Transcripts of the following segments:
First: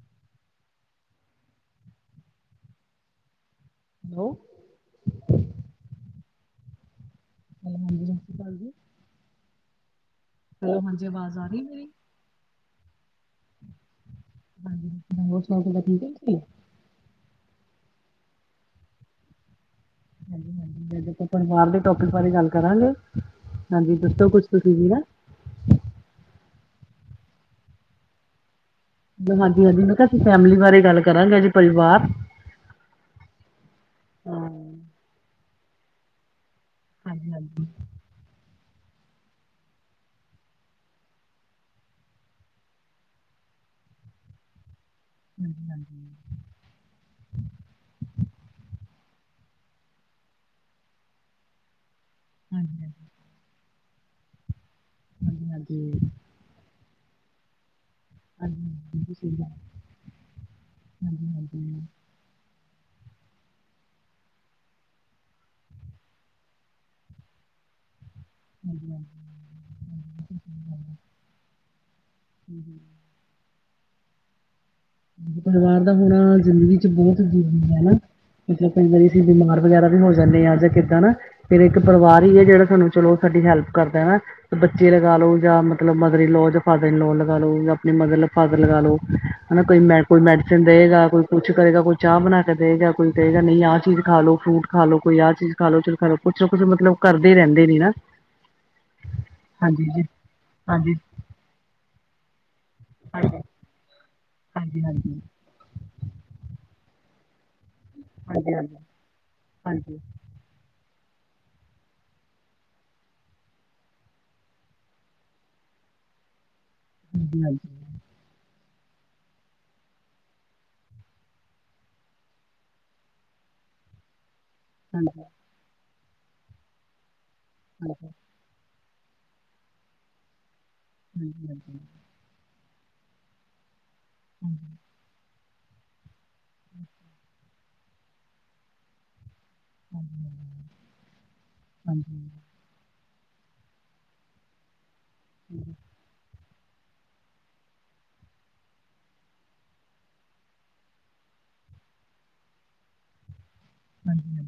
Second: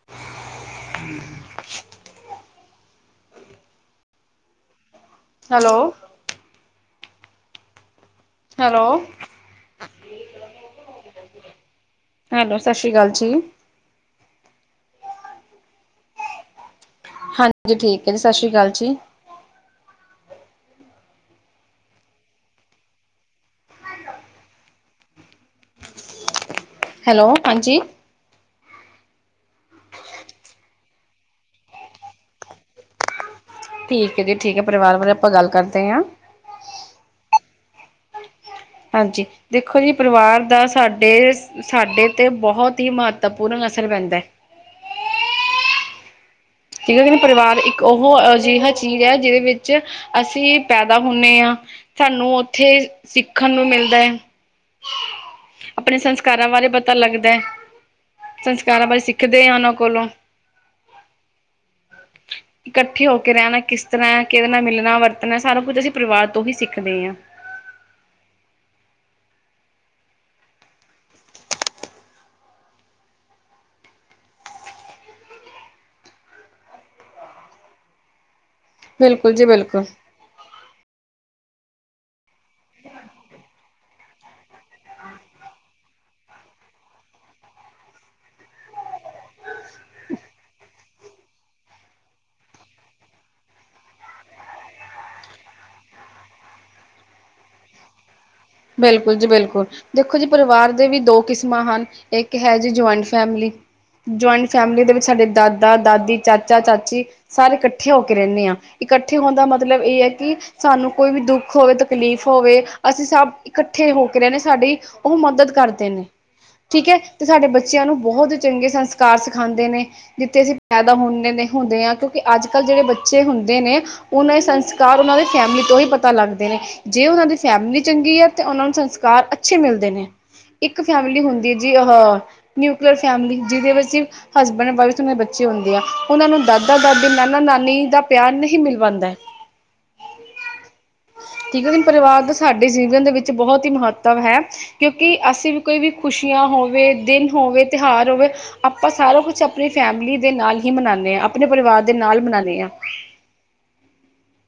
[unintelligible] [unintelligible] Hello hello ਹਾਂਜੀ ਸਤਿ ਸ਼੍ਰੀ ਅਕਾਲ ਜੀ ਹੈਲੋ ਹੈਲੋ ਹਾਂਜੀ ਆਵਾਜ਼ ਆ ਰਹੀ ਹੈ ਮੇਰੀ ਹੈਲੋ ਸਤਿ ਸ਼੍ਰੀ ਅਕਾਲ ਜੀ ਹੋਰ ਸਭ ਗੱਲਾਂ ਠੀਕ ਹੈ। ਹਾਂਜੀ ਠੀਕ ਹੈ ਜੀ ਸਤਿ ਸ਼੍ਰੀ ਅਕਾਲ ਜੀ ਹਾਂਜੀ ਹਾਂਜੀ ਪਰਿਵਾਰ ਦੇ ਟੋਪਿਕ ਬਾਰੇ ਗੱਲ ਕਰਾਂਗੇ ਹਾਂਜੀ ਦੱਸੋ ਕੁਛ ਤੁਸੀਂ ਵੀ ਨਾ ਹੈਲੋ ਹਾਂਜੀ ਹਾਂਜੀ ਹਾਂਜੀ ਮੈਂ ਕਿਹਾ ਅਸੀਂ ਫੈਮਿਲੀ ਬਾਰੇ ਗੱਲ ਕਰਾਂਗੇ ਜੀ ਪਰਿਵਾਰ ਠੀਕ ਹੈ ਜੀ ਹਾਂ ਠੀਕ ਹੈ ਪਰਿਵਾਰ ਬਾਰੇ ਆਪਾਂ ਗੱਲ ਕਰਦੇ ਹਾਂ। ਹਾਂਜੀ [unintelligible] ਹਾਂਜੀ ਦੇਖੋ ਜੀ ਪਰਿਵਾਰ ਦਾ ਸਾਡੇ ਸਾਡੇ ਤੇ ਬਹੁਤ ਹੀ ਮਹੱਤਵਪੂਰਨ ਅਸਰ ਪੈਂਦਾ ਹੈ। [unintelligible] [unintelligible] ਪਰਿਵਾਰ ਇੱਕ ਉਹ ਅਜਿਹਾ ਚੀਜ਼ ਹੈ ਜਿਹਦੇ ਵਿੱਚ ਅਸੀਂ ਪੈਦਾ ਹੁੰਦੇ ਹਾਂ। ਸਾਨੂੰ ਉੱਥੇ ਹਾਂਜੀ ਹਾਂਜੀ ਸਿੱਖਣ ਨੂੰ ਮਿਲਦਾ ਹੈ ਹਾਂਜੀ ਹਾਂਜੀ ਆਪਣੇ ਹਾਂਜੀ ਹਾਂਜੀ ਸੰਸ ਸੰਸਕਾਰਾਂ ਬਾਰੇ ਪਤਾ ਲੱਗਦਾ ਹੈ ਸੰਸਕਾਰਾਂ ਬਾਰੇ ਹਾਂਜੀ ਸਿੱਖਦੇ ਆ ਉਹਨਾਂ ਕੋਲੋ ਹਾਂਜੀ ਹਾਂਜੀ ਇਕੱਠੇ ਹੋ ਕੇ ਰਹਿਣਾ ਕਿਸ ਤਰ੍ਹਾਂ ਕਿਹਦੇ ਨਾਲ ਮਿਲਣਾ ਵਰਤਣਾ ਸਾਰਾ ਕੁੱਝ ਅਸੀਂ ਪਰਿਵਾਰ ਤੋਂ ਹੀ ਸਿੱਖਦੇ ਹਾਂ ਹਮ [unintelligible] ਹੰਮ ਹੰਮ ਪਰਿਵਾਰ ਦਾ ਹੋਣਾ ਜ਼ਿੰਦਗੀ ਚ ਬਹੁਤ ਜ਼ਰੂਰੀ ਹੈ ਨਾ ਮਤਲਬ ਕਈ ਵਾਰੀ ਅਸੀਂ ਬਿਲਕੁਲ ਜੀ ਬਿਮਾਰ ਬਿਲਕੁਲ ਵਗੈਰਾ ਵੀ ਹੋ ਜਾਂਦੇ ਹਾਂ ਜਾਂ ਕਿੱਦਾਂ ਨਾ ਫੇਰ ਇੱਕ ਪਰਿਵਾਰ ਹੀ ਜਿਹੜਾ ਸਾਨੂੰ ਚਲੋ ਸਾਡੀ ਹੈਲਪ ਕਰਦਾ ਹਨਾ ਬੱਚੇ ਲਗਾ ਲਓ ਜਾਂ ਮਤਲਬ ਮਦਰ ਇਨ ਲਾ ਜਾਂ ਫਾਦਰ ਇਨ ਲਾਵ ਲਗਾ ਲਓ ਆਪਣੇ ਮਦਰ ਲ ਫਾਦਰ ਲਗਾ ਲਓ ਹਨਾ ਕੋਈ ਮੈ ਕੋਈ ਮੈਡੀਸਨ ਦੇਵੇਗਾ ਕੋਈ ਕੁਛ ਕਰੇਗਾ ਕੋਈ ਚਾਹ ਬਣਾ ਕੇ ਦੇਵੇਗਾ ਕੋਈ ਕਹੇਗਾ ਨਹੀਂ ਆਹ ਚੀਜ਼ ਖਾ ਲਉ ਫਰੂਟ ਖਾ ਲਓ ਕੋਈ ਆਹ ਚੀਜ਼ ਖਾ ਲੋ ਚ ਖਾ ਲ ਲੋ ਕੁਛ ਨਾ ਕੁਛ ਮਤਲਬ ਕਰਦੇ ਹੀ ਰਹਿੰਦੇ ਨੇ ਨਾ ਬਿਲਕੁਲ ਜੀ ਬਿਲਕੁਲ ਦੇਖੋ ਜੀ ਪਰਿਵਾਰ ਦੇ ਹਾਂਜੀ ਵੀ ਦੋ ਕਿਸਮਾਂ ਹਨ ਇੱਕ ਹੈ ਜੀ ਜੁਆਇੰਟ ਹਾਂਜੀ ਫੈਮਿਲੀ ਜੁਆਇੰਟ ਹਾਂਜੀ ਹਾਂਜੀ ਫੈਮਿਲੀ ਦੇ ਵਿੱਚ ਹਾਂਜੀ ਸਾਡੇ ਦਾਦਾ ਦਾਦੀ ਚਾਚਾ ਚਾਚੀ ਸਾਰੇ ਕੱਠੇ ਇਕੱਠੇ ਹੋ ਕੇ ਰਹਿੰਦੇ ਹਾਂ ਹਾਂਜੀ ਇਕੱਠੇ ਹੋਣ ਦਾ ਮਤਲਬ ਹਾਂਜੀ ਹਾਂਜੀ ਇਹ ਹੈ ਕਿ ਸਾਨੂੰ ਕੋਈ ਵੀ ਦੁੱਖ ਹੋਵੇ ਤਕਲੀਫ਼ ਹੋਵੇ ਅਸੀਂ ਸਭ ਇਕੱਠੇ ਹੋ ਕੇ ਰਹੇ ਨੇ ਸਾਡੀ ਉਹ ਮਦਦ ਕਰਦੇ ਨੇ ਠੀਕ ਹੈ ਤੇ ਸਾਡੇ ਹਾਂਜੀ ਬੱਚਿਆਂ ਨੂੰ ਬਹੁਤ ਚੰਗੇ ਸੰਸਕਾਰ ਸਿਖਾਉਂਦੇ ਨੇ ਜਿੱਥੇ ਅਸੀਂ ਪੈਦਾ ਹੁੰਦੇ ਹੁੰਦੇ ਹ ਕਿਉਂਕਿ ਅੱਜ ਕੱਲ੍ਹ ਜਿਹੜੇ ਬੱਚੇ ਹੁੰਦੇ ਨੇ ਉਹਨਾਂ ਸੰਸ ਕਾਰ ਉਹਨਾਂ ਹਾਂਜੀ ਦੇ ਫੈਮਿਲੀ ਤੋਂ ਹੀ ਪਤਾ ਲੱਗਦੇ ਨੇ ਜੇ ਉਹਨਾਂ ਦੀ ਫੈਮਿਲੀ ਹਾਂਜੀ, ਚੰਗੀ ਹੈ ਤੇ ਉਹਨਾਂ ਨੂੰ ਸੰਸਕਾਰ ਅੱਛੇ ਮਿਲਦੇ ਨੇ ਇੱਕ ਫੈਮਿਲੀ ਹਾਂਜੀ, ਹੁੰਦੀ ਜੀ ਹਾਂਜੀ, ਅਹ ਨਿਊਕਲੀਅਰ ਫੈਮਿਲੀ ਜਿਹਦੇ ਵਿੱਚ ਹਸਬੈਂਡ ਵਾਈਫ ਤੇ ਬੱਚੇ ਬੱਚੇ ਹੁੰਦੀ ਆ ਉਹਨਾਂ ਨੂੰ ਦਾਦਾ ਦਾਦੀ ਨਾਨਾ ਨਾਨੀ ਦਾ ਪਿਆਰ ਨਹੀਂ ਮਿਲ ਪਾਉਂਦਾ ਠੀਕ ਹੈ ਜੀ ਪਰਿਵਾਰ ਦਾ ਹਾਂਜੀ ਸਾਡੇ ਜੀਵਨ ਦੇ ਵਿੱਚ ਬਹੁਤ ਹੀ ਮਹੱਤਵ ਹੈ ਕਿਉਂਕਿ ਅਸੀਂ ਵੀ ਕੋਈ ਵੀ ਖੁਸ਼ੀਆਂ ਹੋਵੇ ਦਿਨ ਹੋਵੇ ਤਿਉਹਾਰ ਹੋਵੇ ਆਪਾਂ ਸਾਰਾ ਕੁਛ ਆਪਣੀ ਫੈਮਿਲੀ ਦੇ ਨਾਲ ਹੀ ਮਨਾਉਂਦੇ ਹਾਂ ਆਪਣੇ ਪਰਿਵਾਰ ਦੇ ਨਾਲ ਮਨਾਉਂਦੇ ਹਾਂ ਹਾਂਜੀ ਹਾਂ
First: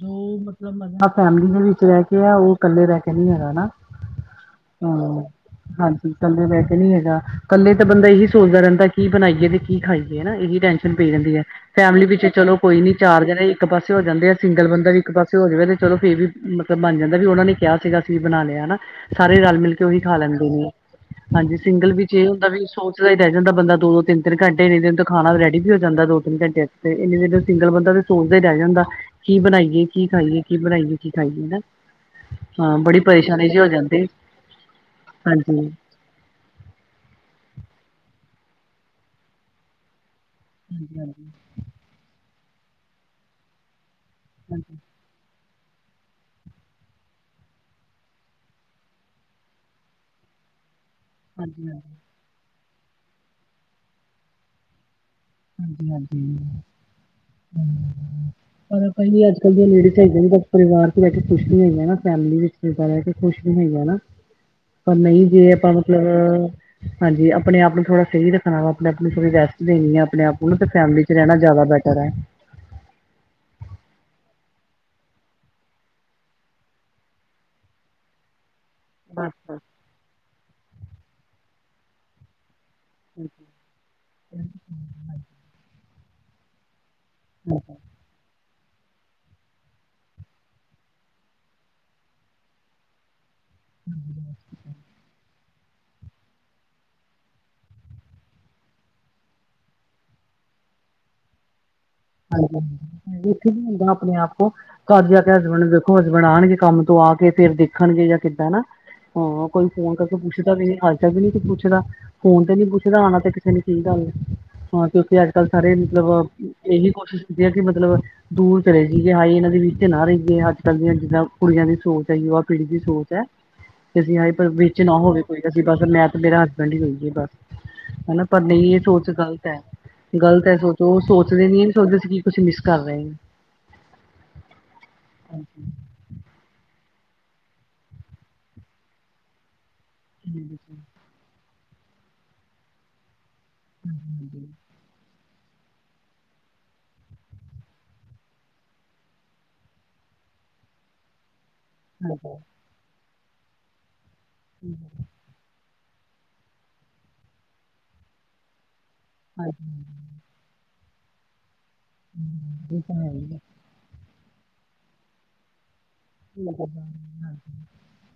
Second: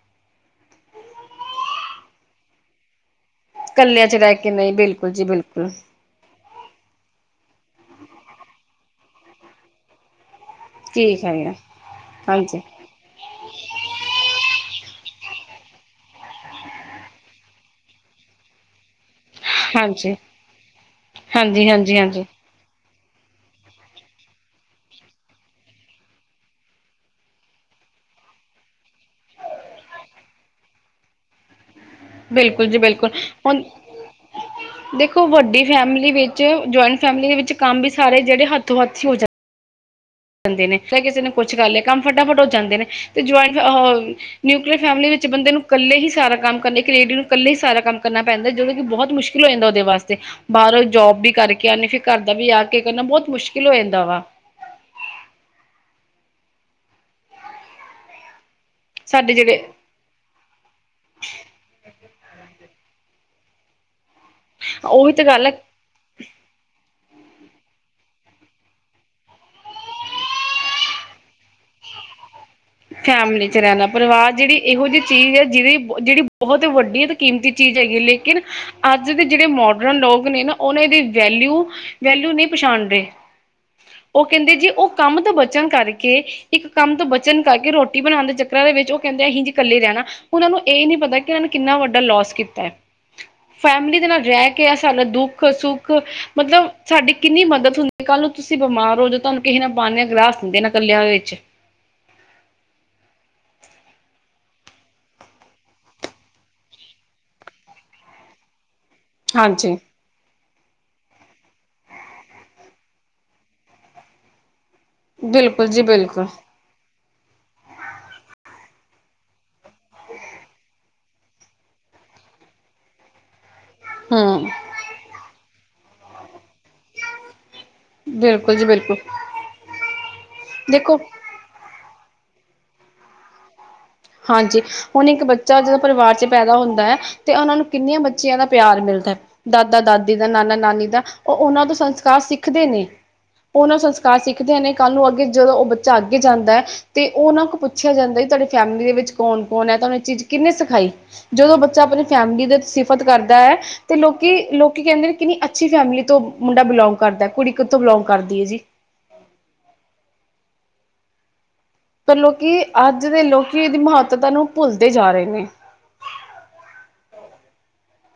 ਜੋ ਮਤਲਬ ਫੈਮਲੀ ਦੇ ਵਿੱਚ ਰਹਿ ਕੇ ਆ ਉਹ ਕੱਲੇ ਰਹਿ ਕੇ ਨੀ ਹੈਗਾ ਨਾ ਕੱਲਿਆਂ ਚ ਰਹਿ ਕੇ ਨਹੀਂ ਬਿਲਕੁਲ ਜੀ ਬਿਲਕੁਲ ਇਕੱਲੇ ਵੈਸੇ ਨੀ ਹੈਗਾ ਇਕੱਲੇ ਤਾਂ ਬੰਦਾ ਇਹੀ ਸੋਚਦਾ ਰਹਿੰਦਾ ਕੀ ਬਣਾਈਏ ਤੇ ਕੀ ਖਾਈਏ ਹਨਾ ਇਹੀ ਟੈਨਸ਼ਨ ਪਈ ਠੀਕ ਰਹਿੰਦੀ ਹੈ ਵੀਰ ਫੈਮਿਲੀ ਵਿੱਚ ਚਲੋ ਹਾਂਜੀ ਤਿਨ ਚਾਰ ਜਣੇ ਇੱਕ ਪਾਸੇ ਹੋ ਜਾਂਦੇ ਆ ਸਿੰਗਲ ਬੰਦਾ ਵੀ ਇੱਕ ਪਾਸੇ ਹੋ ਜਾਵੇ ਤੇ ਚਲੋ ਫੇਰ ਵੀ ਮਤਲਬ ਬਣ ਜਾਂਦਾ ਵੀ ਉਹਨਾਂ ਨੇ ਕਿਹਾ ਸੀਗਾ ਅਸੀਂ ਵੀ ਬਣਾ ਲਿਆ ਹਨਾ ਸਾਰੇ ਰਲ ਮਿਲ ਕੇ ਉਹੀ ਹਾਂਜੀ ਖਾ ਲੈਂਦੇ ਨੇ ਹਾਂਜੀ ਸਿੰਗਲ ਵਿੱਚ ਇਹ ਹੁੰਦਾ ਵੀ ਸੋਚ ਰਹਿ ਜਾਂਦਾ ਬੰਦਾ ਦੋ ਦੋ ਤਿੰਨ ਤਿੰਨ ਘੰਟੇ ਇਨੇ ਦੇਰ ਤੱਕ ਖਾਣਾ ਰੈਡੀ ਵੀ ਹੋ ਜਾਂਦਾ ਦੋ ਤਿੰਨ ਘੰਟੇ ਤੇ ਇਨੀ ਦੇਰ ਸਿੰਗਲ ਬੰਦਾ ਤੇ ਸੋਚਦਾ ਹੀ ਰਹਿ ਜਾਂਦਾ ਕੀ ਬਣਾਈਏ ਕੀ ਖਾਈਏ ਕੀ ਬਣਾਈਏ ਕੀ ਖਾਈਏ ਹਨਾ ਬਿਲਕੁਲ ਜੀ ਬਿਲਕੁਲ ਹੁਣ ਜਾਂਦੀ ਦੇਖੋ ਵੱਡੀ ਹਾਂਜੀ। ਫੈਮਿਲੀ ਵਿੱਚ ਜੁਆਇੰਟ ਫੈਮਿਲੀ ਦੇ ਵਿੱਚ ਕੰਮ ਵੀ ਸਾਰੇ ਜਿਹੜੇ ਹੱਥੋਂ ਹੱਥ ਹੀ ਹੋ ਜਾਂ ਜਾਂਦੇ ਨੇ ਫ ਕਿਸੇ ਹਾਂਜੀ-ਹਾਂਜੀ, ਨੇ ਕੁਛ ਕਰ ਲਿਆ ਕੰਮ ਫਟਾਫਟ ਹੋ ਜਾਂਦੇ ਨੇ ਤੇ ਜੁਆਇੰਟ ਹਾਂਜੀ, ਨਿਊਕਲੀਅਰ ਫੈਮਲੀ ਵਿੱਚ ਬੰਦੇ ਨੂੰ ਇਕੱਲੇ ਹੀ ਸਾਰਾ ਕੰਮ ਕਰਨਾ ਇੱਕ ਰੇਡੀਓ ਨੂੰ ਇਕੱਲੇ ਹੀ ਸਾਰਾ ਕੰਮ ਕਰਨਾ ਪੈਂਦਾ ਜਦੋਂ ਕਿ ਬਹੁਤ ਮੁਸ਼ਕਿਲ ਹੋ ਜਾਂਦਾ ਉਹਦੇ ਵਾਸਤੇ ਬਾਹਰੋਂ ਜੋਬ ਵੀ ਕਰਕੇ ਹਾਂਜੀ-ਹਾਂਜੀ, ਆਉਂਣੀ ਫਿਰ ਘਰ ਦਾ ਵੀ ਆ ਕੇ ਕਰਨਾ ਬਹੁਤ ਮੁਸ਼ਕਿਲ ਹੋ ਜਾਂਦਾ ਵਾ ਹਾਂਜੀ ਹਾਂਜੀ ਹ ਪਰ ਪਈ ਨ ਸਾਡੇ ਅੱਜ ਕੱਲ ਜਿਹੜੇ ਦੀਆਂ ਲੇਡੀਜ਼ ਬਸ ਪਰਿਵਾਰ ਚ ਬਹਿ ਕੇ ਖੁਸ਼ ਨੀ ਹੈਗਾ ਫੈਮਲੀ ਵਿੱਚ ਬਹਿ ਕੇ ਖੁਸ਼ ਨੀ ਹੈਗਾਾ ਪਰ ਉਹੀ ਤਾਂ ਨਹੀਂ ਜੇ ਗੱਲ ਹੈ ਆਪਾਂ ਨੂੰ ਮਤਲਬ ਹਾਂਜੀ ਆਪਣੇ ਆਪ ਨੂੰ ਥੋੜ੍ਹਾ ਸਹੀ ਰੱਖਣਾ ਵਾ ਆਪਣੇ ਆਪ ਨੂੰ ਥੋੜ੍ਹੀ ਰੈਸਟ ਦੇਣੀ ਆ ਆਪਣੇ-ਆਪ ਨੂੰ, ਤੇ ਫੈਮਿਲੀ'ਚ ਰਹਿਣਾ ਜ਼ਿਆਦਾ ਬੈਟਰ ਐ। ਫੈਮਿਲੀ'ਚ ਰਹਿਣਾ, ਪਰਿਵਾਰ ਜਿਹੜੀ ਇਹੋ ਜਿਹੀ ਚੀਜ਼ ਏ ਜਿਹਦੀ, ਜਿਹੜੀ ਬਹੁਤ ਵੱਡੀ ਕੀਮਤੀ ਚੀਜ਼ ਹੈਗੀ ਆ, ਲੇਕਿਨ ਅੱਜ ਦੇ ਜਿਹੜੇ ਬਸ ਮੋਡਰਨ ਲੋਕ ਨੇ ਨਾ, ਉਹਨਾਂ ਦੇ ਵੈਲਿਊ, ਵੈਲਿਊ ਨਹੀਂ ਪਛਾਣਦੇ। ਉਹ ਕਹਿੰਦੇ ਜੀ, ਉਹ ਕੰਮ ਤੋਂ ਬਚਨ ਕਰਕੇ ਇੱਕ ਕੰਮ ਤੋਂ ਬਚਨ ਕਰਕੇ ਰੋ ਰੋਟੀ ਬਣਾਣ ਦੇ ਚੱਕਰਾਂ ਦੇ ਵਿੱਚ, ਉਹ ਕਹਿੰਦੇ ਆ ਅਹੀ ਜੀ ਕੱਲੇ ਰਹਿਣਾ। ਉਹਨਾਂ ਨੂੰ ਇਹ ਨੀ ਪਤਾ, ਕਿ ਇਹਨਾਂ ਨੇ ਕਿੰਨਾ ਵੱਡਾ ਲੌਸ ਕੀਤੈ। ਫੈਮਿਲੀ ਦੇ ਨਾਲ ਰਹਿਕੇ, ਆ ਸਾਨਾ ਦੁੱਖ ਦੁਖ-ਸੁੱਖ, ਮਤਲਬ ਸਾਡੀ ਕਿੰਨੀ ਮਦਦ ਹੁੰਦੀ ਕੱਲ ਨੂੰ ਤੁਸੀਂ ਬਿਮਾਰ ਹੋਜੋ, ਤੁਹਾਨੂੰ ਕਿਹੇ ਨੇ ਪਾਣੀ ਦਾ ਗਲਾਸ ਨਹੀਂ ਦੇਣਾ, ਕੱਲਿਆਂ ਦੇ ਵਿੱਚ। ਹਾਂਜੀ-ਹਾਂ, ਦੁਖ ਵੀ ਹੁੰਦਾ ਆਪਣੇ-ਆਪ ਕੋ। ਘਰ ਜਾਕੇ ਹਸਬੈਂਡ ਵੇਖੋ, ਹਸਬੈਂਡ ਆਣਗੇ ਕੰਮ ਤੋਂ ਆਕੇ ਫੇਰ ਦੇਖਣਗੇ ਯਾ ਕਿੱਦਾਂ ਹਨਾ। ਹਾਂ, ਕੋਈ ਹਾਂਜੀ ਫੋਨ ਕਰ ਪੁੱਛਦਾ ਵੀ ਨੀ, ਹਾਲ-ਚਾਲ ਵੀ ਨੀ ਪੁੱਛਦਾ ਫੋਨ ਤੇ ਨੀ ਪੁੱਛਦਾ, ਆਣਾ ਤੇ ਕਿਸੇ ਨੇ ਕੀ ਗੱਲ ਏ। ਹਾਂ, ਕਿਉਂਕਿ ਅੱਜ-ਕੱਲ ਬਿਲਕੁਲ ਸਾਰੇ, ਜੀ ਬਿਲਕੁਲ ਮਤਲਬ ਇਹੀ ਕੋਸ਼ਿਸ਼ ਕੀਤੀ ਹੈ ਕਿ ਮਤਲਬ ਦੂਰ ਚਲੇ ਜਾਈਏ, ਹਾਏ ਇਹਨਾਂ ਦੇ ਵਿੱਚ ਨਾ ਰਹੀਏ ਅੱਜ-ਕੱਲ ਦੀਆਂ ਜਿੱਦਾਂ ਕੁੜੀਆਂ ਦੀ ਸੋਚ ਹੈ ਯੁਵਾ ਪੀੜੀ ਦੀ ਸੋਚ ਐ। ਤੇ ਅਸੀਂ ਹਾਏ ਪਰ ਹੂੰ ਵਿੱਚ ਨਾ ਹੋਵੇ ਕੋਈ, ਅਸੀਂ ਬਸ ਮੈਂ ਤੇ ਮੇਰਾ ਹਸਬੈਂਡ ਹੀ ਹੋਈਏ, ਬਸ। ਹਨਾ, ਪਰ ਬਿਲਕੁਲ ਜੀ ਨਹੀਂ ਇਹ ਬਿਲਕੁਲ ਸੋਚ ਗ਼ਲਤ ਐ, ਗ਼ਲਤ ਐ ਸੋਚ ਉਹ ਦੇਖੋ ਸੋਚ ਨਹੀਂ ਸੋਚਦੇ ਸੀ, ਤੁਸੀਂ ਕੀ ਮਿਸ ਕਰ ਰਹੇ ਓ। ਹਾਂਜੀ, ਹੁਣ ਇੱਕ ਬੱਚਾ ਜਦੋ ਪਰਿਵਾਰ'ਚ ਪੈਦਾ ਹੁੰਦਾ, ਤੇ ਉਹਨਾਂ ਨੂੰ ਕਿੰਨੀਆਂ ਬੱਚਿਆਂ ਦਾ ਪਿਆਰ ਮਿਲਦੈ, ਦਾਦਾ-ਦਾਦੀ ਦਾ, ਹਾਂਜੀ-ਹਾਂਜੀ, ਨਾਨਾ-ਨਾਨੀ ਦਾ ਉਹ, ਉਹਨਾਂ ਤੋਂ ਸੰਸਕਾਰ ਸਿੱਖਦੇ ਨੇ ਉਹਨਾਂ ਸੰਸਕਾਰ ਸਿੱਖਦੇ ਨੇ। ਕੱਲ੍ਹ ਨੂੰ ਅੱਗੇ ਜਦੋਂ ਉਹ ਬੱਚਾ ਅੱਗੇ ਜਾਂਦਾ ਐ, ਤੇ ਉਹਨਾਂ ਕੋਲ ਪੁੱਛਿਆ ਜਾਂਦਾ ਤੁਹਾਡੇ ਫੈਮਲੀ ਦੇ ਵਿੱਚ ਕੌਣ-ਕੌਣ ਐ, ਤਾਂਹਨੁ ਇਹ ਚੀਜ਼ ਕਿੰਨੇ ਸਿਖਾਈ, ਜਦੋਂ ਬੱਚਾ ਆਪਣੀ ਫੈਮਿਲੀ ਦੇ ਫਤ ਕਰਦਾ, ਤੇ ਲੋਕੀ, ਲੋਕੀ ਕਹਿੰਦੇ ਨੇ ਕਿੰਨੀ ਅੱ ਅੱਛੀ ਫੈਮਿਲੀ ਤੋਂ ਮੁੰਡਾ ਬਿਲੋਂਗ ਕਰਦਾ, ਕੁੜੀ ਕਿੱਥੋਂ ਬਿਲੋਂਗ ਕਰਦੀ ਏ ਜੀ। ਹਾਂਜੀ ਪਰ ਲੋਕੀ, ਇਹ ਤਾਂ ਅੱਜ ਹੈ ਦੇ ਹੀ ਹੈ। ਲੋਕੀ ਇਹਦੀ ਮਹੱਤਤਾ ਨੂੰ ਭੁੱਲਦੇ ਜਾ ਰਹੇ ਨੇ।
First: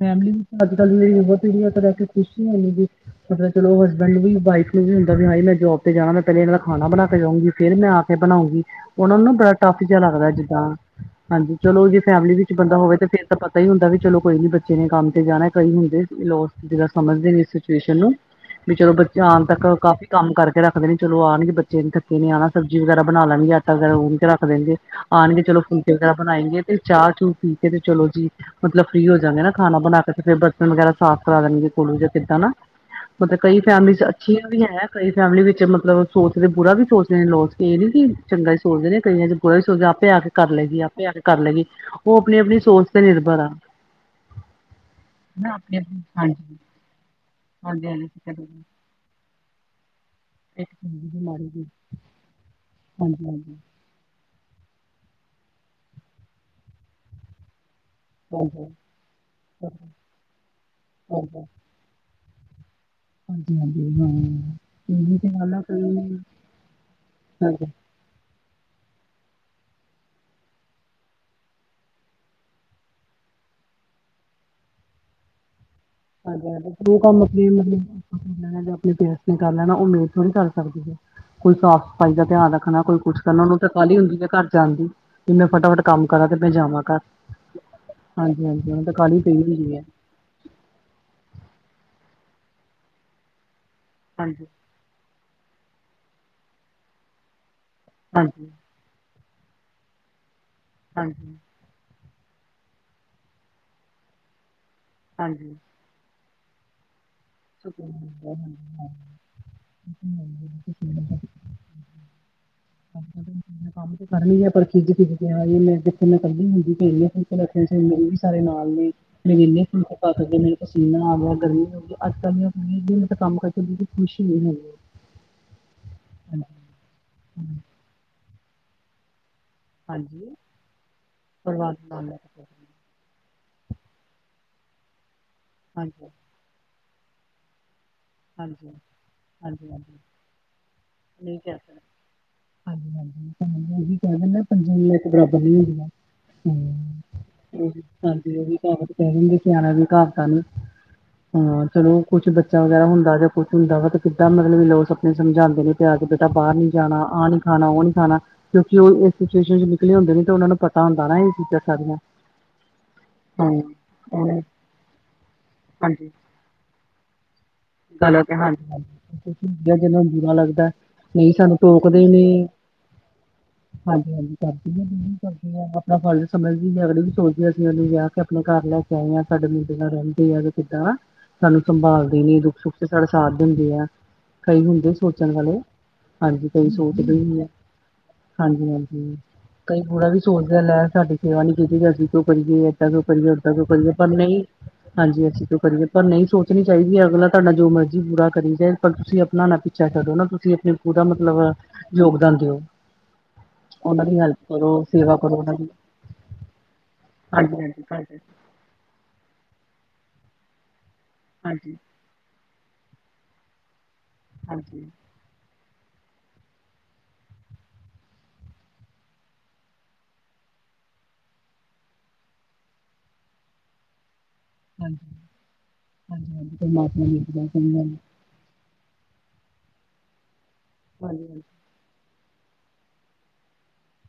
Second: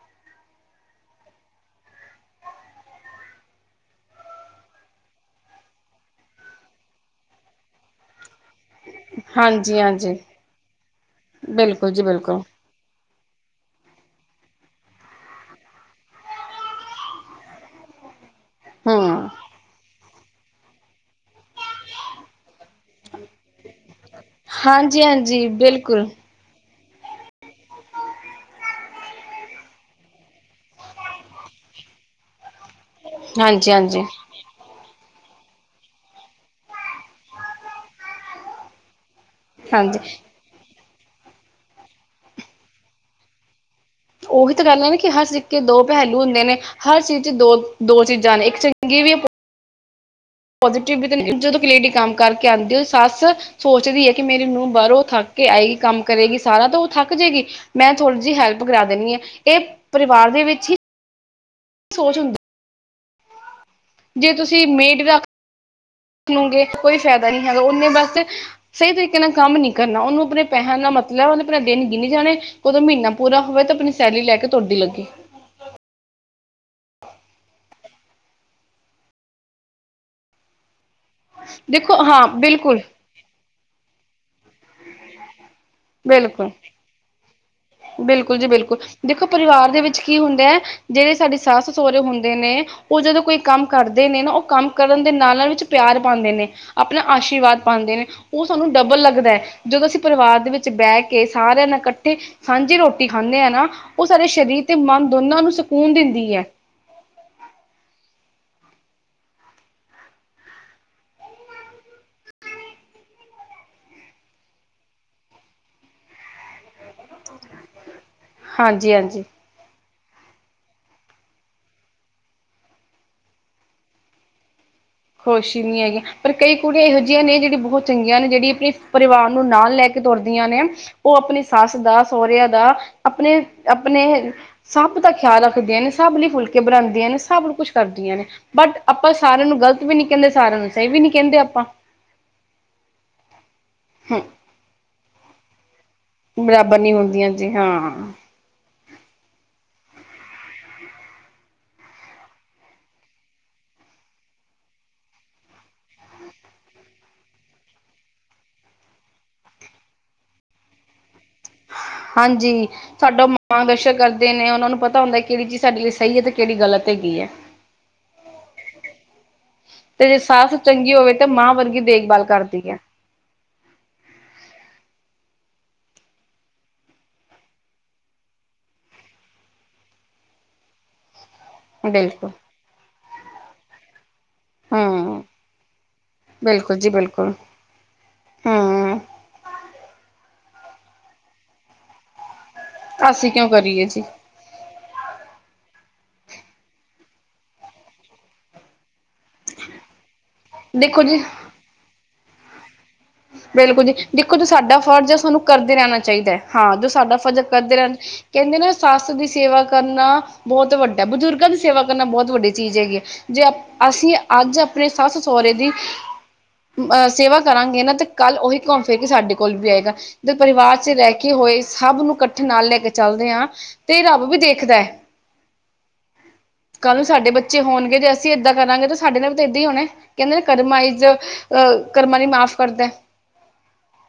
ਫੈਮਲੀ ਨੁੰ ਤਾ ਅੱਜ-ਕੱਲ ਮੇਰੀ ਬਹੁਤ ਵਰੀਆ ਤਾਂ ਰਹਿਕੇ ਖੁਸ਼ੀ ਹੈ ਵੀ ਮਤਲਬ ਚਲੋ ਹਸਬੈਂਡ ਵੀ ਵਾਈਫ ਨੂੰ ਵੀ ਹੁੰਦਾ ਵੀ, ਹਾਏ ਮੈਂ ਜੋਬ ਤੇ ਜਾਣਾ ''ਮੈਂ ਪਹਿਲੇ ਇਹਨਾਂ ਨਾਲ ਖਾਣਾ ਬਣਾਕੇ ਜਾਊਂਗੀ, ਫਿਰਰ ਮੈਂ ਆਕੇ ਬਣਾਉੰਗੀ, ਉਹਨਾਂ ਨੂੰ ਬੜਾ ਹਾਂਜੀ ਟਫ ਜਿਹਾ ਹਾਂਜੀ। ਲੱਗਦਾ ਜਿੱਦਾਂ ਹਾਂਜੀ, ਚਲੋ ਬਿਲਕੁਲ ਉਹ ਜੀ ਫੈਮਿਲੀ ਬਿਲਕੁਲ ਵੀ ਬੰਦਾ ਹੋਵੇ ਤੇ ਫੇਰ ਤਾਂ ਪਤਾ ਹੀ ਹੁੰਦਾ ਵੀ ਚਲੋ ਕੋਈ ਨੀ ਬੱਚੇ ਨੇ ਕੰਮ ਤੇ ਜਾਣਾ, ਕਈ ਹੁੰਦੇ ਲੋ ਜਿਹੜਾ ਸਮਝਦੇ ਨੇ ਸਿਚੁਏਸ਼ਨ ਨੂੰ, ਵੀ ਚਲੋ ਬੱਚੇ ਹਮ ਆਣ ਤੱਕ ਕਾਫੀ ਕੰਮ ਕਰਕੇ ਰੱਖਦੇ ਨੇ, ਚਲੋ ਆਣਗੇ ਬੱਚੇ ਨੇ ਥੱਕੇ ਨੇ ਆਣਾ, ਸਬਜ਼ੀ ਵਗੈਰਾ ਬਣਾ ਲੈਣਗੇ, ਆਟਾ ਵਗੈਰਾ ਰੱਖ ਦੇਣਗੇ, ਹਾਂਜੀ ਆਣਗੇ ਹਾਂਜੀ ਚਲੋ ਫੁਲਕੇ ਬਿਲਕੁਲ ਵਗੈਰਾ ਬਣਾਏਂਗੇ, ਤੇ ਚਾਹ-ਚੂ ਪੀਕੇ ਤੇ ਚਲੋ ਜੀ ਮਤਲਬ ਫ੍ਰੀ ਹੋ ਜਾਂਗੇ, ਨਾ ਖਾਣਾ ਬਣਾਕੇ ਫਿਰ ਬਰਤਨ ਵਗੈਰਾ ਸਾਫ਼ ਕਰਾ ਦੇਣਗੇ, ਕੁੜੂ ਜਾਂ ਕਿੱਦਾਂ ਨਾ ਮਤਲਬ ਕਈ ਹਾਂਜੀ ਫੈਮਲੀਜ਼ ਹਾਂਜੀ ਅੱਛੀਆਂ ਵੀ ਹੈ, ਕਈ ਫੈਮਿਲੀ ਵਿੱਚ ਮਤਲਬ ਸੋਚਦੇ ਬੁਰਾ ਵੀ ਸੋਚਦੇ ਨੇ ਲੌਜ, ਇਹ ਨੀ ਕੀ ਚੰਗਾ ਈ ਸੋਚਦੇ ਨੇ, ਕਈਆਂ'ਚ ਬੁਰਾ ਵੀ ਸੋਚਦੇ, ਹਾਂਜੀ ਆਪੇ ਆਕੇ ਕਰਲੇਗੀ, ਆਪੇ ਆਕੇ ਕਰਲੇਗੀ। ਉਹ ਅਪਣੀ-ਅਪਣੀ ਸੋਚ ਤੇ, ਨਿਰਭਰ ਆ। ਉਹੀ ਤਾਂ ਗੱਲ ਏ ਨੇ, ਕਿ ਹਰ ਨਾ ਸਿੱਕੇ ਆਪਣੇ ਦੋ ਪਹਿਲੂ ਹੁੰਦੇ ਹਾਂਜੀ ਨੇ। ਹਰ ਚੀਜ਼'ਚ ਦੋ, ਹਾਂਜੀ ਦੋ ਹਾਂਜੀ ਚੀਜ਼ਾਂ ਨੇ, ਇੱਕ ਚੰਗੀ ਵੀ [inaudible] ਇੱਕ ਚੰਗੀ ਤੇ ਮਾੜੀ ਜਦੋਂ ਵੀ ਕਿ ਲੇਡੀ ਕੰਮ ਕਰਕੇ ਆਂਦੀ, ਓਹਦੀ ਸੱਸ ਸੋਚ ਹਾਂਜੀ-ਹਾਂਜੀ, ਸੋਚਦੀ ਹੈ ਕਿ ਮੇਰੇ ਨੂੰਹ ਬਾਹਰੋਂ ਉਹ ਥੱਕ ਕੇ ਆਏਗੀ, ਕੰਮ ਕਰੇਗੀ ਸਾਰਾ ਤਾਂ ਉਹ ਥੱਕ ਜੇਗੀ। ਮੈਂ ਥੋੜ੍ਹੀ ਜਿਹੀ ਹਾਂਜੀ-ਹਾਂਜੀ, ਹੈਲਪ ਕਰਾ ਦਿੰਨੀ ਆ, ਇਹ ਪਰਿਵਾਰ ਦੇ ਵਿੱਚ ਹੀ ਹਾਂਜੀ, ਸੋਚ ਹੁੰਦੀ। ਹਾਂਜੀ-ਹਾਂਜੀ ਹਾਂ, ਜੇ ਤੁਸੀਂ ਮੇਡ ਇਹੀ ਰੱਖ ਤੇ ਗੱਲ ਆ ਕਈ ਹਾਂਜੀ, ਲਓਗੇ ਕੋਈ ਫਾਇਦਾ ਨਹੀ ਹੈਗਾ ਉਹਨੇ ਬਸ ਸਹ ਸਹੀ ਤਰੀਕੇ ਨਾਲ ਕੰਮ ਨੀ ਕਰਨਾ ਉਹਨੂੰ ਆਪਣੇ ਪੈਸਿਆਂ ਦਾ ਮਤਲਬ ਉਹ ਆਪਣਾ ਦਿਨ ਗਿਨੀ ਜਾਣੇ ਉਹਦਾ ਮਹੀਨਾ ਪੂਰਾ ਹੋਵੇ ਤੇ ਆਪਣੀ ਸੈਲਰੀ ਲੈ ਕੇ ਤੁਰਦੀ ਲੱਗੇ ਹਾਂਜੀ ਹਾਂਜੀਉਹ ਕੰਮ ਆਪਣੇ ਮਤਲਬ ਮਸ਼ੀਨਾਂ ਨੇ ਜਾਂ ਆਪਣੇ ਬੇਸ ਤੇ ਕਰ ਲੈਣਾ ਉਹ ਮੇਰਡ ਥੋੜ੍ਹੀ ਕਰ ਸਕਦੀ ਹੈ ਕੋਈ ਸਾਫ਼ ਦੇਖੋ ਸਫ਼ਾਈ ਦਾ ਹਾਂ ਧਿਆਨ ਬਿਲਕੁਲ ਰੱਖਣਾ ਕੋਈ ਕੁਛ ਕਰਨਾ ਉਹਨੂੰ ਤਾਂ ਕਾਹਲੀ ਹੁੰਦੀ ਆਪਣੇ ਘਰ ਜਾਣ ਦੀ ਕਿ ਮੈਂ ਫਟਾਫਟ ਕੰਮ ਕਰਾ ਤੇ ਮੈਂ ਬਿਲਕੁਲ ਜਾਵਾਂ ਘਰ ਬਿਲਕੁਲ ਹਾਂਜੀ ਜੀ ਹਾਂਜੀ ਬਿਲਕੁਲ ਉਹਨੂੰ ਤਾਂ ਕਾਹਲੀ ਦੇਖੋ ਪਈ ਪਰਿਵਾਰ ਹੁੰਦੀ ਦੇ ਹੈ ਵਿੱਚ ਕੀ ਹੁੰਦਾ ਹੈ ਜਿਹੜੇ ਸਾਡੇ ਸੱਸ ਸਹੁਰੇ ਹੁੰਦੇ ਨੇ ਉਹ ਜਦੋਂ ਕੋਈ ਕੰਮ ਕਰਦੇ ਨੇ ਨਾ ਉਹ ਹਾਂਜੀ। ਕੰਮ ਕਰਨ ਦੇ ਨਾਲ ਨਾਲ ਵਿੱਚ ਪਿਆਰ ਪਾਉਂਦੇ ਨੇ ਆਪਣਾ ਆਸ਼ੀਰਵਾਦ ਪਾਉਂਦੇ ਨੇ ਉਹ ਹਾਂਜੀ, ਸਾਨੂੰ ਡਬਲ ਲੱਗਦਾ ਹੈ ਜਦੋਂ ਅਸੀਂ ਪਰਿਵਾਰ ਦੇ ਵਿੱਚ ਬਹਿ ਕੇ ਸਾਰਿਆਂ ਨਾਲ ਕੱਠ ਇਕੱਠੇ ਸਾਂਝੀ ਰੋਟੀ ਖਾਂਦੇ ਆ ਨਾ ਉਹ ਸਾਡੇ ਸਰੀਰ ਤੇ ਮਨ ਦੋਨਾਂ ਨੂੰ ਹਾਂਜੀ, ਸਕੂਨ ਦਿੰਦੀ ਹੈ ਸਕੂਨ [unintelligible] ਹਾਂਜੀ ਕੰਮ ਤੇ ਕਰ ਲਈਏ ਪਰ ਕਿਜ ਮ [unintelligible] ਜਥੇੈਂ ਕੱੀ ਹੁੰਦੀ ਸਾਰੇ ਨਾਲ ਨੇ ਹਾਂਜੀ ਹਾਂਜੀ ਮੇਰੇ ਇੰਨੇ ਫਲਕ ਪਕਗੇ ਮੇਰਾ ਪਸੀਨਾ ਆ ਗਿਆ ਗਰਮੀ [unintelligible] ਅੱਜ ਕੱਲ ਦੀਆਂ ਕੁੜੀਆ ਦਿਲ ਤੋਂ ਕੰਮ ਕਰਕੇ ਖੁਸ਼ੀ ਨਹੀਂ ਹੈਗੀ। ਖੁਸ਼ ਨਹੀਂ ਹੈਗੀਆਂ ਪਰ ਹਾਂਜੀ ਕਈ ਕੁੜੀਆਂ ਇਹੋ ਜਿਹੀਆਂ ਨੇ ਜਿਹੜੀ ਬਹੁਤ ਚੰਗੀਆਂ ਨੇ ਜਿਹੜੀ ਆਪਣੀ ਪਰਿਵਾਰ ਨੂੰ ਨਾਲ ਲੈ ਕੇ ਹਾਂਜੀ ਤੁਰਦੀਆਂ ਨੇ ਉਹ ਆਪਣੀ ਪਰਿਵਾਰ ਸੱਸ ਦੇ ਦਾ ਨਾਲ ਲੈ ਕੇ ਸਹੁਰਿਆਂ ਚੱਲਦੀ ਦਾ ਹਾਂ। ਆਪਣੇ ਆਪਣੇ ਸਭ ਦਾ ਖਿਆਲ ਰੱਖਦੀਆਂ ਨੇ ਹਾਂਜੀ ਸਭ ਲਈ ਫੁਲ ਕੇ ਬਣਾਉਂਦੀਆਂ ਨੇ ਸਭ ਕੁਛ ਕਰਦੀਆਂ ਨੇ ਹਾਂਜੀ ਬਟ ਆਪਾਂ ਸਾਰਿਆਂ ਨੂੰ ਹਾਂਜੀ ਗ਼ਲਤ। ਗਲਤ ਵੀ ਹਾਂਜੀ ਨੀ ਕਹਿੰਦੇ ਸਾਰਿਆਂ ਨੂੰ ਸਹੀ ਵੀ ਨੀ ਕਹਿੰਦੇ ਨਹੀਂ ਕਹਿ ਆਪਾਂ ਸਕਦੇ ਹਾਂਜੀ ਤੁਹਾਨੂੰ ਉਹੀ ਕਹਿ ਹਮ। ਦਿੰਦਾ ਹਾਂਜੀ ਇੱਕ ਬਰਾਬਰ ਨੀ ਹੁੰਦੀਆਂ ਬਰਾਬਰ ਨੀ ਹੁੰਦੀਆਂ ਜੀ ਹਮ ਹਾਂ ਹਾਂਜੀ ਉਹੀ ਤਾਂ। ਕਹਿ ਦਿੰਦੇ ਸਿਆਣਾ ਵੀ ਹ ਕਵਤਾ ਕਾਨੂੰ ਹਾਂ ਚਲੋ ਕੁਛ ਬੱਚਾ ਵਗੈਰਾ ਹੁੰਦਾ। ਜਦੋਂ ਕੁੱਛ ਹੁੰਦਾ ਵਾ ਤੇ ਕਿੱਦਾਂ ਮਤਲਬ ਵੀ ਲੋਕ ਆਪਣੇ ਸਮਝਾਉਦੇ ਨੇ ਵੀ ਆ ਕੇ ਬਾਹਰ ਨੀ ਜਾਣਾ ਆਹ ਨੀ ਖਾਣਾ ਉਹ ਨੀ ਖਾਣਾ। ਕਿਉਂਕਿ ਉਹ ਇਸ ਸਿਚੁਏਸ਼ਨ 'ਚ ਨਿਕਲੇ ਹੁੰਦੇ ਨੇ ਤੇ ਉਹਨਾਂ ਨੂੰ ਪਤਾ ਹੁੰਦਾ ਨਾ ਇਹ ਚੀਜ਼ਾਂ ਸਾਰੀਆਂ। ਹਾਂਜੀ ਸਾਡਾ ਹਾਂ ਮਾਰਗਦਰਸ਼ਕ ਕਰਦੇ ਇਹ ਨੇ ਉਹਨਾਂ ਨੂੰ ਪਤਾ ਹੁੰਦਾ ਕਿਹੜੀ ਚੀਜ਼ ਸਾਡੇ ਲਈ ਸਹੀ ਹੈ ਤੇ ਕਿਹੜੀ ਗਲਤ ਹੈਗੀ ਐ। ਗੱਲਤ ਹਾਂਜੀ ਹਜੀ ਜਿੰਨਾ ਤੇ ਨੂੰ ਜੇ ਬੁਰਾ ਸੱਸ ਲੱਗਦਾ ਚੰਗੀ ਹੋਵੇ ਤੇ ਨਹੀਂ ਮਾਂ ਸਾਨੂੰ ਵਰਗੀ ਟੋਕਦੇ ਨੇ। ਦੇਖਭਾਲ ਕਰਦੀ ਹੈ [inaudible] ਹਾਂਜੀ ਹਾਂਜੀ ਕਰਦੀ ਜਰੂਰ ਕਰਦੀ ਆਪਣਾ ਫ਼ਰਜ਼ ਸਮਝਦੀ ਅਗਲੀ ਵੀ ਸੋਚਦੇ ਹਾਂ ਸੀ ਉਹਨੇ ਕਿਹਾ ਆਪਣੇ ਘਰ ਲੈ ਕੇ ਆਏ ਆ ਸਾਡੇ ਮੁੰਡੇ ਨਾਲ ਰਹਿੰਦੀ ਆ ਕਿ ਕਿੱਦਾਂ ਵ ਸਾਨੂੰ ਸੰਭਾਲਦੀ ਬਿਲਕੁਲ ਨੀ ਦੁੱਖ ਸੁੱਖ ਤੇ ਸਾਡਾ ਸਾਥ ਦਿੰਦੀ ਐ। ਕਈ ਹੁੰਦੇ ਹਮ ਸੋਚਣ ਵਾਲੇ ਹਾਂਜੀ ਕਈ ਬਿਲਕੁਲ ਜੀ ਸੋਚਦੇ ਬਿਲਕੁਲ ਨਹੀਂ ਹੈ। ਹਾਂਜੀ ਹੂੰ ਹਾਂਜੀ ਕਈ ਬੂੜਰਾ ਵੀ ਸੋਚਦੇ ਲੈ ਸਾਡੀ ਸੇਵਾ ਨੀ ਕੀਤੀ ਅਸੀਂ ਕਿਉੰ ਕਰੀਏ। ਏਦਾਂ ਕਿਉਂ ਕਰੀਏ ਉੱਦਾਂ ਕਿਉਂ ਕਰੀਏ ਪਰ ਨਹੀਂ ਹਾਂਜੀ ਅਸੀਂ ਕਿਉਂ ਕਰੀਏ ਪਰ ਨਹੀਂ ਸੋਚਣੀ ਚਾਹੀਦੀ ਅਗਲਾ। ਤੁਹਾਡਾ ਜੋ ਮਰਜ਼ੀ ਬੁਰਾ ਕਰੀ ਜਾਏ ਪਰ ਤੁਸੀਂ ਆਪਣਾ ਨਾ ਪਿੱਛਾ ਕਰੋ ਨਾ ਤੁਸੀਂ ਆਪਣੇ ਦੇਖੋ ਪੂਰਾ ਜੀ ਮਤਲਬ ਯੋਗਦਾਨ ਦਿਓ। ਬਿਲਕੁਲ ਜੀ ਉਹਨਾਂ ਦੀ ਹੈਲਪ ਦੇਖੋ ਜੋ ਸਾਡਾ ਕਰੋ, ਫਰਜ਼ ਸੇਵਾ ਹੈ ਕਰੋ ਸਾਨੂੰ ਉਹਨਾਂ ਦੀ, ਕਰਦੇ ਰਹਿਣਾ ਚਾਹੀਦਾ ਹੈ ਹਾਂ ਜੋ ਸਾਡਾ ਫਰਜ਼ ਕਰਦੇ ਹਾਂਜੀ-ਹਾਂਜੀ, ਰਹਿਣ। ਹਾਂਜੀ, ਕਹਿੰਦੇ ਨੇ ਸਸ ਦੀ ਸੇਵਾ ਕਰਨਾ ਬਹੁਤ ਵੱਡਾ ਬਜ਼ੁਰਗਾਂ ਦੀ ਹਾਂਜੀ। ਸੇਵਾ ਕਰਨਾ ਬਹੁਤ ਵੱਡੀ ਚੀਜ਼ ਹੈਗੀ ਹੈ ਜੇ ਅ ਅਸੀਂ ਅੱਜ ਹਾਂਜੀ, ਆਪਣੀ ਹਾਂਜੀ, ਸੱਸ ਸਹੁਰੇ ਦੀ ਅਹ ਸੇਵਾ ਕਰਾਂਗੇ ਤੇ ਕੱਲ ਉਹੀ ਘੁੰਮ ਫਿਰ ਕੇ ਸਾਡੇ ਕੋਲ ਵੀ ਆਏਗਾ। ਦੇ ਪਰਿਵਾਰ 'ਚ ਰਹਿ ਕੇ ਹੋਏ ਸਭ ਨੂੰ ਇਕੱਠੇ ਨਾਲ ਲੈ ਕੇ ਚਲਦੇ ਹਾਂ ਤੇ ਰੱਬ ਵੀ ਦੇਖ ਕੀਹਦਾ ਹਾਂਜੀ-ਹਾਂਜੀ ਕੱਲ ਨੂੰ ਪਰਮਾਤਮਾ ਸਾਡੇ ਮਿਲਦਾ ਬੱਚੇ ਸਹੀ ਗੱਲ ਹੋਣਗੇ ਜੇ ਅ। ਅਸੀਂ ਇੱਦਾਂ ਕਰਾਂਗੇ ਤਾਂ ਸਾਡੇ ਨਾਲ ਵੀ ਤਾਂ ਇੱਦਾਂ ਹੀ ਹੋਣਾ ਕਹਿੰਦੇ ਨੇ ਕਰਮਾਹ ਜੋ ਹਾਂਜੀ-ਹਾਂਜੀ। ਕਰਮਾਂ ਲਈ ਮਾਫ਼ ਕਰਦਾ।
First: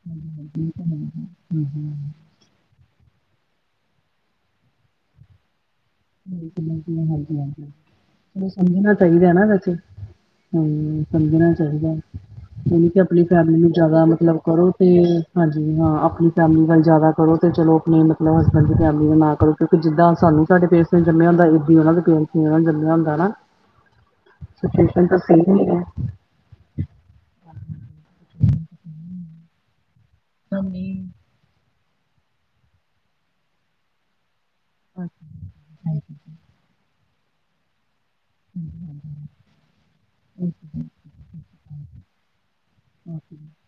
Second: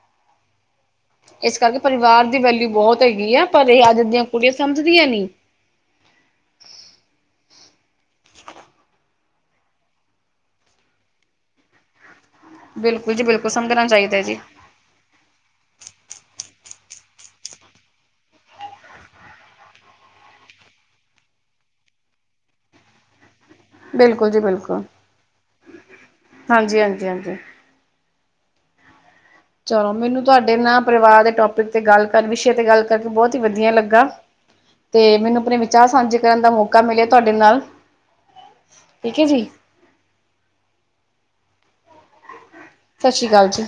ਹਾਂਜੀ ਹਾਂਜੀ ਬਿਲਕੁਲ ਜੀ ਇਸ ਕਰਕੇ ਪਰਿਵਾਰ ਦੀ ਵੈਲਿਊ ਬਹੁਤ ਹੈਗੀ ਆ ਪਰ ਇਹ ਅੱਜ ਦੀਆਂ ਕੁੜੀਆਂ ਸਮਝਦੀਆਂ ਨੀ। [inaudible] ਸਮਝਣਾ ਚਾਈਦਾ ਨਾ ਵੈਸੇ ਹੂੰ ਸਮਝਣਾ ਚਾਈਦਾ। ਠੀਕ ਐ ਬਿਲਕੁਲ ਠੀਕ ਜੀ ਐ ਬਿਲਕੁਲ ਫੈਮਲੀ ਨੂੰ ਸਮਝਣਾ ਜਾਦਾ ਚਾਹੀਦਾ ਮਤਲਬ ਜੀ ਕਰੋ ਤੇ ਹਾਂਜੀ ਹਾਂ ਆਪਣੀ ਫੈਮੇਲੀ ਨਾਲ ਜਾਦਾ ਕਰੋ ਤੇ ਚਲੋ ਆਪਣੇ ਮਤਲਬ ਹਸਬੈਂਡ ਦੀ ਫੈਮੇਲੀ ਦਾ ਨਾ ਕਰੋ। ਕਿਉਂਕਿ ਜਿੱਦਾਂ ਸਾਨੂੰ ਸਾਡੇ ਪੇਂਰਸ ਨੇ ਜੰਮੇਆ ਹੁੰਦ ਏ ਓਨਾਂ ਦੇ ਪੇਰਸ ਜੰਮੇਆ ਹੁੰਦਾ ਹਨਾ। ਬੇਲਕੁਲ ਜੀ ਬੇਲਕੁਲ ਸੇਮ ਹਾਂਜੀ-ਹਾਂਜੀ-ਹਾਂਜੀ। ਚਲੋ ਮੈਨੂੰ ਤੁਆਡੇ ਨਾ ਪਰਿਵਾਰ ਦੇ ਟੋਪਿਕ ਤੇ ਗੱਲ ਕਰ ਵਿਸ਼ੇ ਤੇ ਗੱਲ ਕਰਕੇ ਬੌਤ ਹੀ ਵਧੀਆ ਲੱਗਾ। ਤੇ ਹੀ ਮੈਨੂੰ ਆਪਣੇ ਵਿਚਾਰ ਸਾਂਝੇ ਕਰਨ ਦਾ ਮੌਕਾ ਮਿਲੇਆ ਧਾਡੇ ਨਾਲ। ਠੀਕ ਐ ਜੀ? ਹੈ। ਸਾਛੀ ਕਾਲ ਜੀ।